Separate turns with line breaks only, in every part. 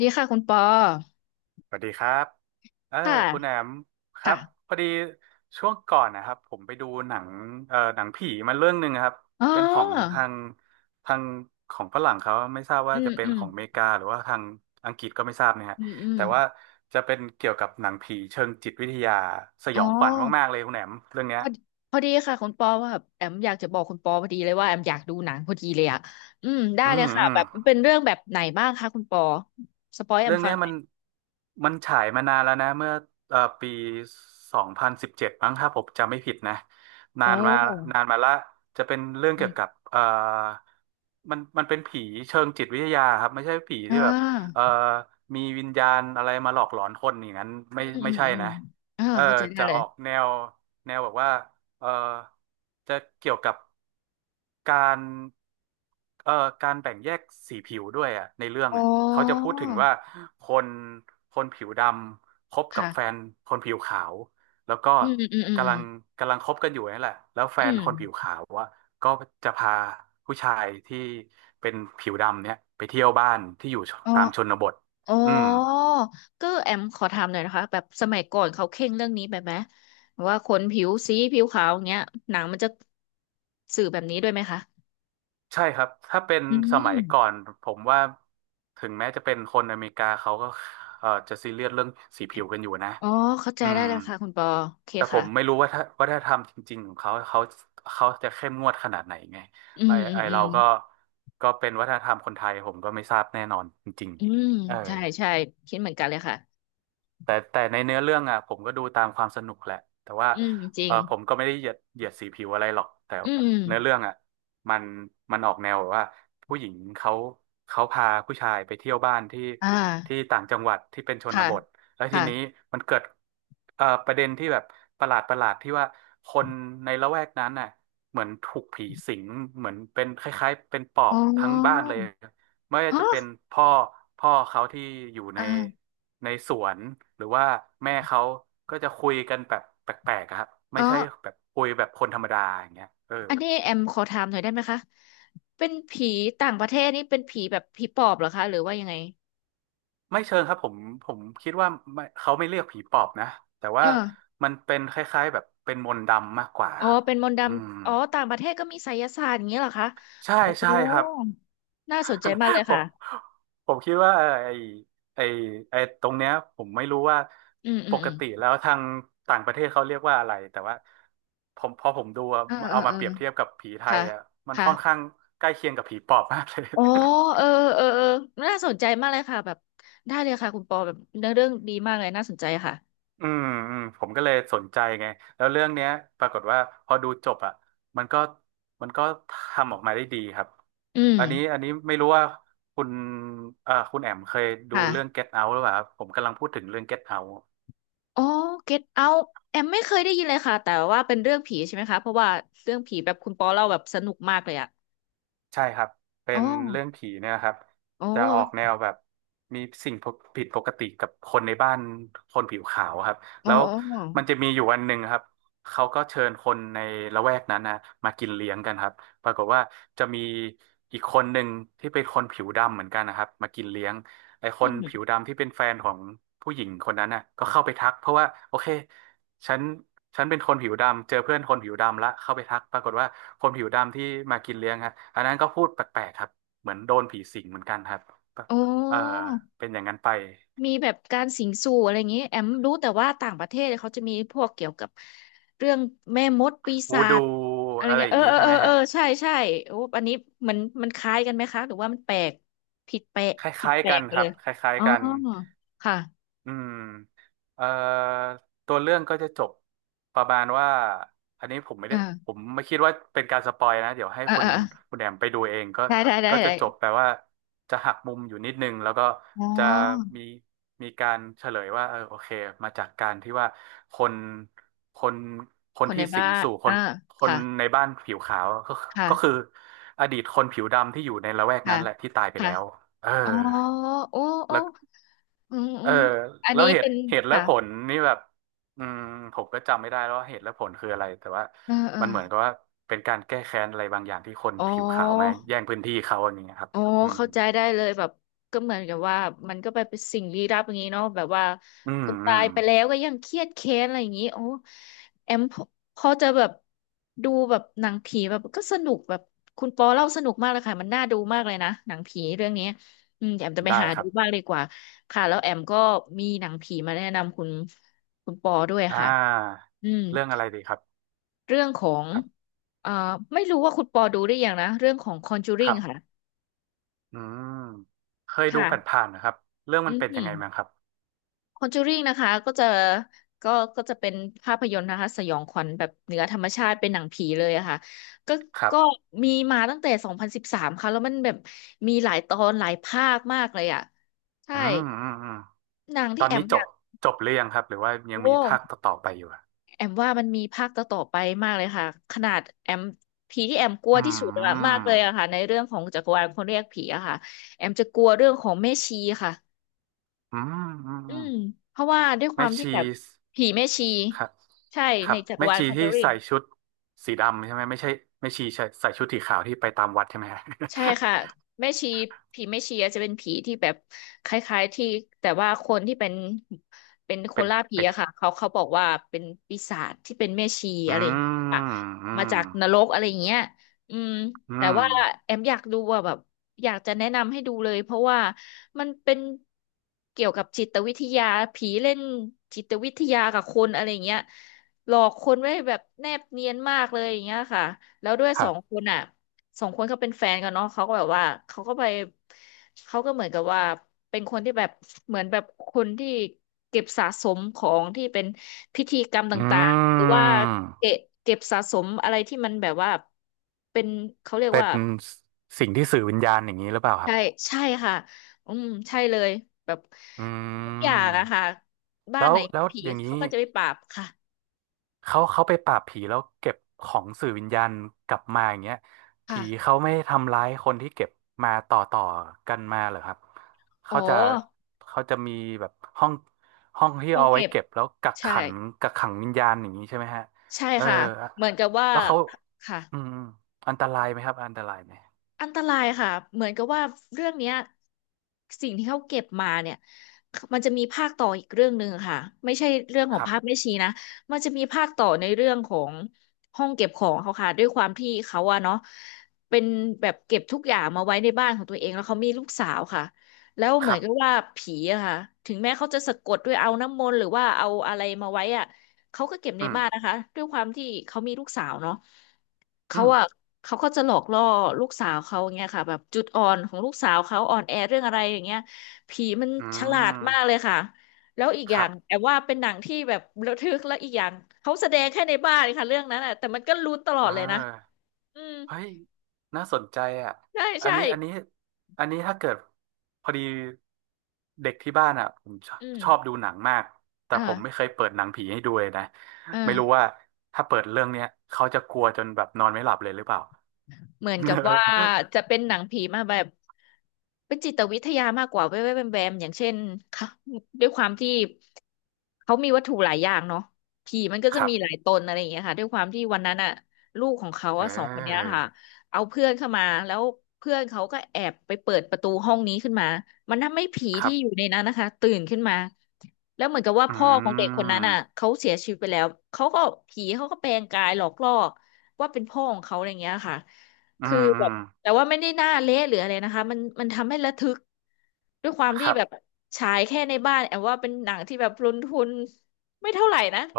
ดีค่ะคุณปอ
สวัสดีครับเออ
ค
คุณแอ
่ะ
มครั
ค่ะ
บพอดีช่วงก่อนนะครับผมไปดูหนังหนังผีมาเรื่องหนึ่งครับ
อ๋อ
เป็นของทางทางของฝรั่งเขาไม่ทราบ
อื
ว่า
ม
จะเป็น
อืม
ของอเมริกาหรือว่าทางอังกฤษก็ไม่ทราบเนี่ยฮะ
อืมอืม
แต่ว่าจะเป็นเกี่ยวกับหนังผีเชิงจิตวิทยาส
อ๋
ย
อ
องขวัญมากๆเลยคุณแอมเรื่องเนี้
พ
ย
อดีพอดีค่ะคุณปอว่าแบบแอมอยากจะบอกคุณปอพอดีเลยว่าแอมอยากดูหนังพอดีเลยอ่ะอืมได้
อื
เลย
ม
ค่ะ
อืม
แบบเป็นเรื่องแบบไหนบ้างคะคุณปอสปอยแอ
เรื่
ม
อง
ฟัง
เนี้ย
หน่อย
มันฉายมานานแล้วนะเมื่อปี2017มั้งถ้าผมจำไม่ผิดนะ
โอ
นานมา
้
นานมาละจะเป็นเรื่อง
อื
เกี่ยวกั
ม
บมันเป็นผีเชิงจิตวิทยาครับไม่ใช่ผีที่
อ่า
แบบเอ่อมีวิญญาณอะไรมาหลอกหลอนคนอย่างนั้น
อืมอื
ไม่
ม
ใช่
อืม
นะ
อ่า
เออ
เข้าใจได้
จะ
เล
อ
ย
อกแนวแบบว่าเออจะเกี่ยวกับ การเอ่อการแบ่งแยกสีผิวด้วยอ่ะในเรื่อง
อ๋อ
อ่ะเขาจะพูดถึงว่าคนคนผิวดำคบกับแฟ
ค่ะ
นคนผิวขาวแล้วก็
อืมอืมอืม
กำลังกำลังคบกันอยู่นี่แหละแล้วแฟ
อื
น
ม
คนผิวขาวว่าก็จะพาผู้ชายที่เป็นผิวดำเนี่ยไปเที่ยวบ้านที่อยู่
อ
ตา
ม
มชนบท
อ๋อ อ๋
อืม
อก็แอมขอถามหน่อยนะคะแบบสมัยก่อนเขาเคร่งเรื่องนี้แบบไหมว่าคนผิวสีผิวขาวอย่างเงี้ยหนังมันจะสื่อแบบนี้ด้วยไหมคะ
ใช่ครับถ้าเป็น
อื
สมัย
ม
ก่อนผมว่าถึงแม้จะเป็นคนอเมริกาเขาก็จะซีเรียสเรื่องสีผิวกันอยู่นะ
อ๋อเข้าใจ
อื
ได้
ม
แล้วค่ะคุณปอโอเค
แต่ผมไม่
ค่ะ
รู้ว่าถ้าวัฒนธรรมจริงๆของเขาเขาจะเข้มงวดขนาดไหนไง
อื
ไอ
มอื
ไอ
มอื
เรา
ม
ก็เป็นวัฒนธรรมคนไทยผมก็ไม่ทราบแน่นอนจริง
อืม
ๆเออ
ใช่ใช่คิดเหมือนกันเลยค่ะ
แต่ในเนื้อเรื่องอ่ะผมก็ดูตามความสนุกแหละแต่ว่า
อืมจริ
เอ
ง
อผมก็ไม่ได้เหยียดสีผิวอะไรหรอกแต่
อืม
เนื้อเรื่องอ่ะมันมันออกแนวแบบว่าผู้หญิงเขาพาผู้ชายไปเที่ยวบ้านที่
อ่า
ต่างจังหวัดที่เป็นชน
ค่ะ
บทแล้วทีนี้
ค่ะ
มันเกิดประเด็นที่แบบประหลาดที่ว่าคนในละแวกนั้นน่ะเหมือนถูกผีสิงเหมือนเป็นคล้ายๆเป็นปอ
อ๋
บ
อ
ทั้งบ้านเลย ไม่ว่าจะเป็น
ฮะ
พ่อเขาที่อยู่ใน
อ่า
สวนหรือว่าแม่เขาก็จะคุยกันแบบแปลกๆอะครับไม่
อ๋อ
ใช่แบบคุยแบบคนธรรมดาอย่างเงี้ยเออ
อันนี้แอมขอถามหน่อยได้ไหมคะเป็นผีต่างประเทศนี่เป็นผีแบบผีปอบเหรอคะหรือว่ายังไง
ไม่เชิงครับผมคิดว่าไม่เขาไม่เรียกผีปอบนะแต่
เอ
ว่า
อ
มันเป็นคล้ายๆแบบเป็นมนต์ดำมากกว่า
อ๋อ
ครับ
เป็นมนต์ด
อืม
ำอ๋อต่างประเทศก็มีไสยศาสตร์อย่างเงี้ยเหรอคะ
ใช่
โอ้
ใช่ครับ
น่าสนใจมากเลย
ผ
ค่ะ
มคิดว่าไอ้ไอ้ตรงเนี้ยผมไม่รู้ว่า
อืมอื
ป
ม
ก
อืม
ติแล้วทางต่างประเทศเขาเรียกว่าอะไรแต่ว่าผมพอผมดูอะ
เออเออ
เอา
เอ
มา
อ
เปรียบเทียบกับผีไท
ค่ะ
ยอ่ะมัน
ค่ะ
ค่อนข้างใกล้เคียงกับผีปอบมากเลย
อ๋อเออเออเออน่าสนใจมากเลยค่ะแบบได้เลยค่ะคุณปอแบบเนื้อเรื่องดีมากเลยน่าสนใจค่ะ
อืมอืมผมก็เลยสนใจไงแล้วเรื่องเนี้ยปรากฏว่าพอดูจบอ่ะมันก็มันก็ทำออกมาได้ดีครับ
อืม
อันนี้ไม่รู้ว่าคุณคุณแอมเคยดูเรื่อง
ค่ะ
Get Out หรือเปล่าครับผมกำลังพูดถึงเรื่อง Get Out
อ๋อ Get Out แอมไม่เคยได้ยินเลยค่ะแต่ว่าเป็นเรื่องผีใช่ไหมคะเพราะว่าเรื่องผีแบบคุณปอเล่าแบบสนุกมากเลยอะ
ใช่ครับเป็
อ๋อ
นเรื่องผีเนี่ยครับ
อ๋อ
จะออกแนวแบบมีสิ่งผิดปกติกับคนในบ้านคนผิวขาวครับ
อ๋อ
แล้ว
อ๋อ
มันจะมีอยู่วันหนึ่งครับเขาก็เชิญคนในละแวกนั้นนะมากินเลี้ยงกันครับปรากฏว่าจะมีอีกคนหนึ่งที่เป็นคนผิวดำเหมือนกันนะครับมากินเลี้ยงไอ้ค
อื
นผิว
ม
ดำที่เป็นแฟนของผู้หญิงคนนั้นน่ะก็เข้าไปทักเพราะว่าโอเค ฉันเป็นคนผิวดำเจอเพื่อนคนผิวดำละเข้าไปทักปรากฏว่าคนผิวดำที่มากินเลี้ยงฮะอันนั้นก็พูดแปลกๆครับเหมือนโดนผีสิงเหมือนกันครับ
อ๋
เออ
อ
เป็นอย่างนั้นไป
มีแบบการสิงสู่อะไรอย่างงี้แอมรู้แต่ว่าต่างประเทศเขาจะมีพวกเกี่ยวกับเรื่องแม่มดปี
วู
ศา
ดู
จอะไร
อะไร
เงี้
อ
ย
ย่า
เอ
ง
อ
นี้
เออ
ใช่
เอ
ไห
อ
ม
เอ
ฮะ
อใช่ใช่โอ้อันนี้มันมันคล้ายกันไหมคะหรือว่ามันแปลกผิดแปลก
ค
ผิด
ล้าย
แป
ๆ
ล
กั
ก
น
ไป
ครั
เล
บ
ย
คล้าย
อ๋อ
ๆกัน
ค่ะ
อืมเอ่อตัวเรื่องก็จะจบประมาณว่าอันนี้ผมไม่ได้ผ
อ่า
มไม่คิดว่าเป็นการสปอยนะเดี๋ยวให้
อ่า
คุณ
อ่าอ่า
แอมไปดูเองก็
ได้ได้ได้
ก็จะ
ได้
จบแปลว่าจะหักมุมอยู่นิดนึงแล้วก็
อ๋
จะ
อ
มีการเฉลยว่าเออโอเคมาจากการที่ว่าคนคนค
ค
น
นใน
ที่สิ
บ้า
ง
น
สู่
อ่า
คนใน
ค่ะ
บ้านผิวขาวก็ก็คือ
ค่ะ
อดีตคนผิวดำที่อยู่ในละแวก
ค่ะ
นั้นแหละที่ตายไป
ค่ะ
แล้วเออ
อ๋อโอ้โอ้อืม
เอ
อื
อ
มอัน
แล้ว
นี้
เห
เป็
ตุ
น
เหตุและ
ค่ะ
ผลนี่แบบอืมผมก็จำไม่ได้แล้วว่าเหตุและผลคืออะไรแต่ว่า
เออเออ
มันเหมือนกับว่าเป็นการแก้แค้นอะไรบางอย่างที่คน
อ๋
ผิวขาวมา
อ
แย่งพื้นที่เขาอย่างเงี้ยครับ
อ๋อ
อืม
เข้าใจได้เลยแบบก็เหมือนกับว่ามันก็ไปเป็นสิ่งลี้ลับอย่างนี้เนาะแบบว่า
อื
ค
ม
น
อื
ตา
ม
ยไปแล้วก็ยังเครียดแค้นอะไรอย่างนี้โอ้แอมพอจะแบบดูแบบหนังผีแบบก็สนุกแบบคุณปอเล่าสนุกมากเลยค่ะมันน่าดูมากเลยนะหนังผีเรื่องนี้อืมเดี๋ยวแอมจะไป
ได้
หา
ค
ดู
รั
บ้าง
บ
ดีกว่าค่ะแล้วแอมก็มีหนังผีมาแนะนำคุณปอด้วย
อ่
ค่ะ
า
อืม
เรื่องอะไรดีครับ
เรื่องของ
ครับ
เอ่อไม่รู้ว่าคุณปอดูได้ยังนะเรื่องของ
ค
Conjuring
รับ
ค่ะ
อืมเคยดูผ
ค่ะ
่านๆนะครับเรื่อง
อื
มันเป็นยังไง
ม
มั้างครับ
คอนจูริงนะคะก็จะก็ก็จะเป็นภาพยนตร์นะคะสยองขวัญแบบเหนือธรรมชาติเป็นหนังผีเลยอะค่ะก็
ครับ
ก็มีมาตั้งแต่2013ค่ะแล้วมันแบบมีหลายตอนหลายภาคมากเลยอะใช่
อืมอืมอืม
หนัง
ต
ที่
อน
แอ
นี้
ม
จ
อยา
บ
ก
จบหรือยังครับหรือว่ายัง
โอ้
มีภาคต่อๆไปอยู่อะ
แอมว่ามันมีภาคต่อๆไปมากเลยค่ะขนาดแอมผีที่แอมกลัว
อื
ที่สุดอะมาก
ม
เลยอะค่ะในเรื่องของจักรวาลคนเรียกผีอะค่ะแอมจะกลัวเรื่องของแม่ชีค่ะ
อืมอืม
อื
อืม
มเพราะว่าด้วยค
แม่
วามที่
ชี
แบบผีแม่ชี
ครับ
ใช่
ค
ใน
รับ
จักร
แม่
วาล
ชี
คอนเจ
ที่
อริง
ใส่ชุดสีดำใช่ไหมไม่ใช่แม่ชีใส่ชุดสีขาวที่ไปตามวัดใช่ไหมฮะ
ใช่ค่ะแม่ชีผีแม่ชีอาจจะเป็นผีที่แบบคล้ายๆที่แต่ว่าคนที่เป็นเป็น ค
เป็
น
น
ล่าผี
ไป
อะค่ะเขาเขาบอกว่าเป็นปีศาจที่เป็นแม่ชี
อื
อะไรอย่างเงี้ยค่ะ
มอื
มา
ม
จากนรกอะไรอย่างเงี้ยอืม
อื
แต่ว่า
ม
แอมอยากดูอะแบบอยากจะแนะนำให้ดูเลยเพราะว่ามันเป็นเกี่ยวกับจิตวิทยาผีเล่นจิตวิทยากับคนอะไรอย่างเงี้ยหลอกคนไว้แบบแนบเนียนมากเลยอย่างเงี้ยค่ะแล้วด้วย
ค
สอ
รั
ง
บ
คนอ่ะ สองคนเขาเป็นแฟนกันเนาะเขาก็แบบว่าเขาก็ไปเขาก็เหมือนกับว่าเป็นคนที่แบบเหมือนแบบคนที่เก็บสะสมของที่เป็นพิธีกรรม
อื
ต่างๆหรือว่าเก็
ม
บเก็บสะสมอะไรที่มันแบบว่าเป็นเขาเรียก
เป็น
ว่า
สิ่งที่สื่อวิญญาณอย่างนี้หรือเปล่าครั
ใช่
บ
ใช่ค่ะอืมใช่เลยแบบ
อื
ทุกอย่าง
ม
อะค่ะบ้าน
แล้
ไห
ว
นมีผี
อย่าง
เขา
นี้
ก็จะไปปราบค่ะ
เขาไปปราบผีแล้วเก็บของสื่อวิญญาณกลับมาอย่างเงี้ยผี
ค่ะ
เขาไม่ทำร้ายคนที่เก็บมาต่อกันมาเหรอครับ
อ๋อ
เขาจะเขาจะมีแบบห้องห้องที่
ห้อง
เอาไว้
เก็บ
เก็บแล้วกัก
ใช่
ขังกักขังวิญญาณอย่างนี้ใช่ไหมฮะ
ใช่
เออ
ค่ะเหมือนกับว่า
แล้วเขา
ค่ะ
อืมอมอันตรายไหมครับอันตรายไหม
อันตรายค่ะเหมือนกับว่าเรื่องเนี้ยสิ่งที่เขาเก็บมาเนี่ยมันจะมีภาคต่ออีกเรื่องหนึ่งค่ะไม่ใช่เรื่องข
ค
อง
รับ
ภาพแม่ชีนะมันจะมีภาคต่อในเรื่องของห้องเก็บของเขาค่ะด้วยความที่เขาอะเนาะเป็นแบบเก็บทุกอย่างมาไว้ในบ้านของตัวเองแล้วเขามีลูกสาวค่ะแล้ว
ค
เหมือ
รั
นกับ
บ
ว่าผีอะค่ะถึงแม้เขาจะสะกดด้วยเอาน้ำมนต์หรือว่าเอาอะไรมาไว้อะ เขาก็เก็บใน
อืม
บ้านนะคะด้วยความที่เขามีลูกสาวเนาะเขา
อืม
อะเขาก็จะหลอกล่อลูกสาวเขาอย่างเงี้ยค่ะแบบจุดอ่อนของลูกสาวเขาอ่อนแอเรื่องอะไรอย่างเงี้ยผีมัน
อื
ฉลาดมากเลย
ม
ค่ะแล้วอีกอ
ค
ย่า
รั
ง
บ
แอบว่าเป็นหนังที่แบบระทึกแล้วอีกอย่างเขาแสดงแค่ในบ้านค่ะเรื่องนั้นอะแต่มันก็ลุ้นตลอ
เอ
ด
อ
เลยนะอืม
เฮ้ยน่าสนใจอ่ะ
ใช่
อัน
ใช่
นี้อันนี้อันนี้ถ้าเกิดพอดีเด็กที่บ้านอ่ะผมชอบ
อืม
ชอบดูหนังมาก แต่ผมไม่
อ่า
เคยเปิดหนังผีให้ดูเลยนะไม่รู้
อ่า
ว่าถ้าเปิดเรื่องเนี้ยเขาจะกลัวจนแบบนอนไม่หลับเลยหรือเปล่า
เหมือนกับว่า จะเป็นหนังผีมาแบบเป็นจิตวิทยามากกว่าแวบๆแวมๆอย่างเช่นค่ะด้วยความที่เขามีวัตถุหลายอย่างเนาะผีมันก็
ค
จะ
รั
มีห
บ
ลายตนอะไรอย่างเงี้ยค่ะด้วยความที่วันนั้นอะลูกของเขา
เ
อะสองคนเนี้ย
ออ
ค่ะเอาเพื่อนเข้ามาแล้วเพื่อนเขาก็แอบไปเปิดประตูห้องนี้ขึ้นมามันทำให้ผี
ครั
ที่
บ
อยู่ในนั้นนะคะตื่นขึ้นมาแล้วเหมือนกับว่า
อื
พ่อของเด็กคนนั้นอ่ะ
ม
เขาเสียชีวิตไปแล้วเขาก็ผีเขาก็แปลงกายหลอกล่อว่าเป็นพ่อของเขาอะไรอย่างเงี้ยค่ะ
อื
คือ
มอื
แบ
ม
บแต่ว่าไม่ได้หน้าเละหรืออะไรนะคะมันทำให้ระทึกด้วยความ
ค
ที่
รั
แบบ
บ
ฉายแค่ในบ้านแอบว่าเป็นหนังที่แบบลงทุนไม่เท่าไหร่นะ
โอ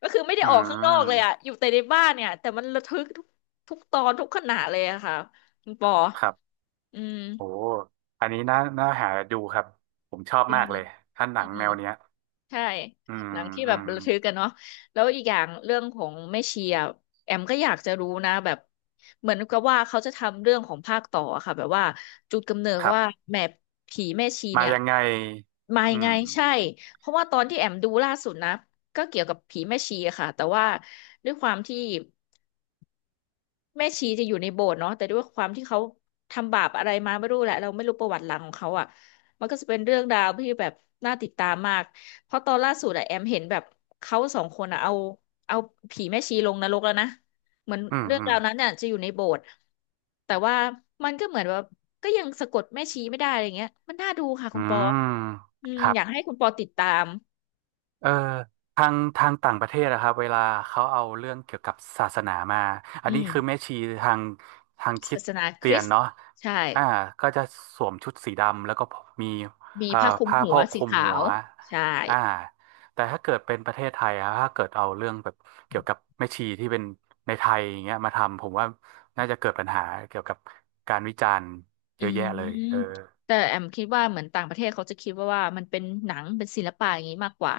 ก็คือไม่ได้
อื
ออกข้างนอก
ม
เลยอะอยู่แต่ในบ้านเนี่ยแต่มันระทึกทุกตอนทุกขณะเลยอะค่ะคุณปอ
ครับ
อืม
โอ้อันนี้น่าหาดูครับ ผมชอบ
จริ
มาก
ง
เลยถ้าหนั
อื
ง
ม
แนวเนี้ย
ใช่
อืม
หนังที่
อื
แบบ
ม
ระทึกกันเนาะแล้วอีกอย่างเรื่องของแม่ชีอะแอมก็อยากจะรู้นะแบบเหมือนกับว่าเขาจะทำเรื่องของภาคต่ออะค่ะแบบว่าจุดกำเนิด
ครั
ว่า
บ
แม่ผีแม่ชี
มา
เนี่ย
ยังไง
มา
อื
ยังไง
ม
ใช่ เพราะว่าตอนที่แอมดูล่าสุดนะก็เกี่ยวกับผีแม่ชีอะค่ะแต่ว่าด้วยความที่ แม่ชีจะอยู่ในโบสถ์เนาะแต่ด้วยความที่เขาทำบาปอะไรมาไม่รู้แหละเราไม่รู้ประวัติหลังของเขาอ่ะมันก็จะเป็นเรื่องราวที่แบบน่าติดตามมากเพราะตอนล่าสุดอะแอมเห็นแบบเขาสองคนอะเอาผีแม่ชีลงนรกแล้วนะเหมือน
อืม
เรื่อง
อืม
ราวนั้นเนี่ยจะอยู่ในโบสถ์แต่ว่ามันก็เหมือนว่าก็ยังสะกดแม่ชีไม่ได้อะไรเงี้ยมันน่าดูค่ะคุ
อื
ณปอ
ม
อืม
ครั
อ
บ
ยากให้คุณปอติดตาม
เอ่อทางต่างประเทศนะครับเวลาเขาเอาเรื่องเกี่ยวกับศาสนามาอัน
อื
นี้คือแม่
ม
ชีทางทางคริ
ศา
ส
สนาค
เตีย
ริ
น
สต์
เนาะ
ใช่
อ่าก็จะสวมชุดสีดำแล้วก็มี
มี
เอ่อ
ผ้าคลุม
ผ้า
หั
โพ
ว
กค
สี
ลุม
ขา
หัว
วใช่
อ่าแต่ถ้าเกิดเป็นประเทศไทยอะถ้าเกิดเอาเรื่องแบบเกี่ยวกับแม่ชีที่เป็นในไทยอย่างเงี้ยมาทำผมว่าน่าจะเกิดปัญหาเกี่ยวกับการวิจารณ์
อื
เยอะแยะเลยเออ
มแต่แอมคิดว่าเหมือนต่างประเทศเขาจะคิดว่าว่ามันเป็นหนังเป็นศิลปะอย่างนี้มากกว่า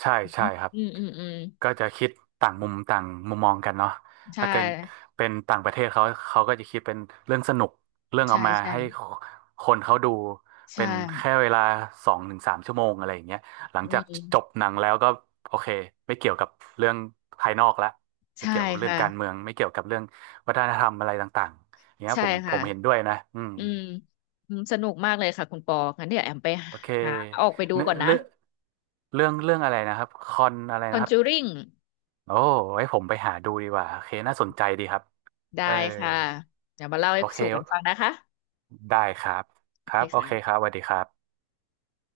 ใช่ใช่ครับ
อืมอืมอืม
ก็จะคิดต่างมุมต่างมุมมองกันเนาะ
ใช่
ถ้าเกิดเป็นต่างประเทศเขาเขาก็จะคิดเป็นเรื่องสนุกเรื่องเอา
ใช่
มา
ใช่
ให้คนเขาดู
ใช่
เป็นแค่เวลา2 ถึง 3 ชั่วโมงอะไรอย่างเงี้ยหลั
อื
งจากจบ
ม
หนังแล้วก็โอเคไม่เกี่ยวกับเรื่องภายนอกละไม่
ใช่
เกี่ยวกับเรื่อง
ค่ะ
การเมืองไม่เกี่ยวกับเรื่องวัฒนธรรมอะไรต่างๆอย่างเงี้ย
ใช่
ผมผ
ค่ะ
มเห็นด้วยนะอืม
อืมอืมสนุกมากเลยค่ะคุณปองั้นเดี๋ยวแอมไป
โอเค
หาออกไปดู
เนื้อ
ก่อนนะ
เรื่องเรื่องอะไรนะครับคอนอะไรนะครับ
Conjuring
โอ้ไว้ผมไปหาดูดีกว่าโอเคน่าสนใจดีครับ
ได้
เออ
ค่ะเดี๋ยวมาเล่าให้
โอเค
สู่กันฟังนะคะ
ได้ครับ
โอ
ค
เค
รับ โอเคครั
ค่ะ
บสวัสดีครับ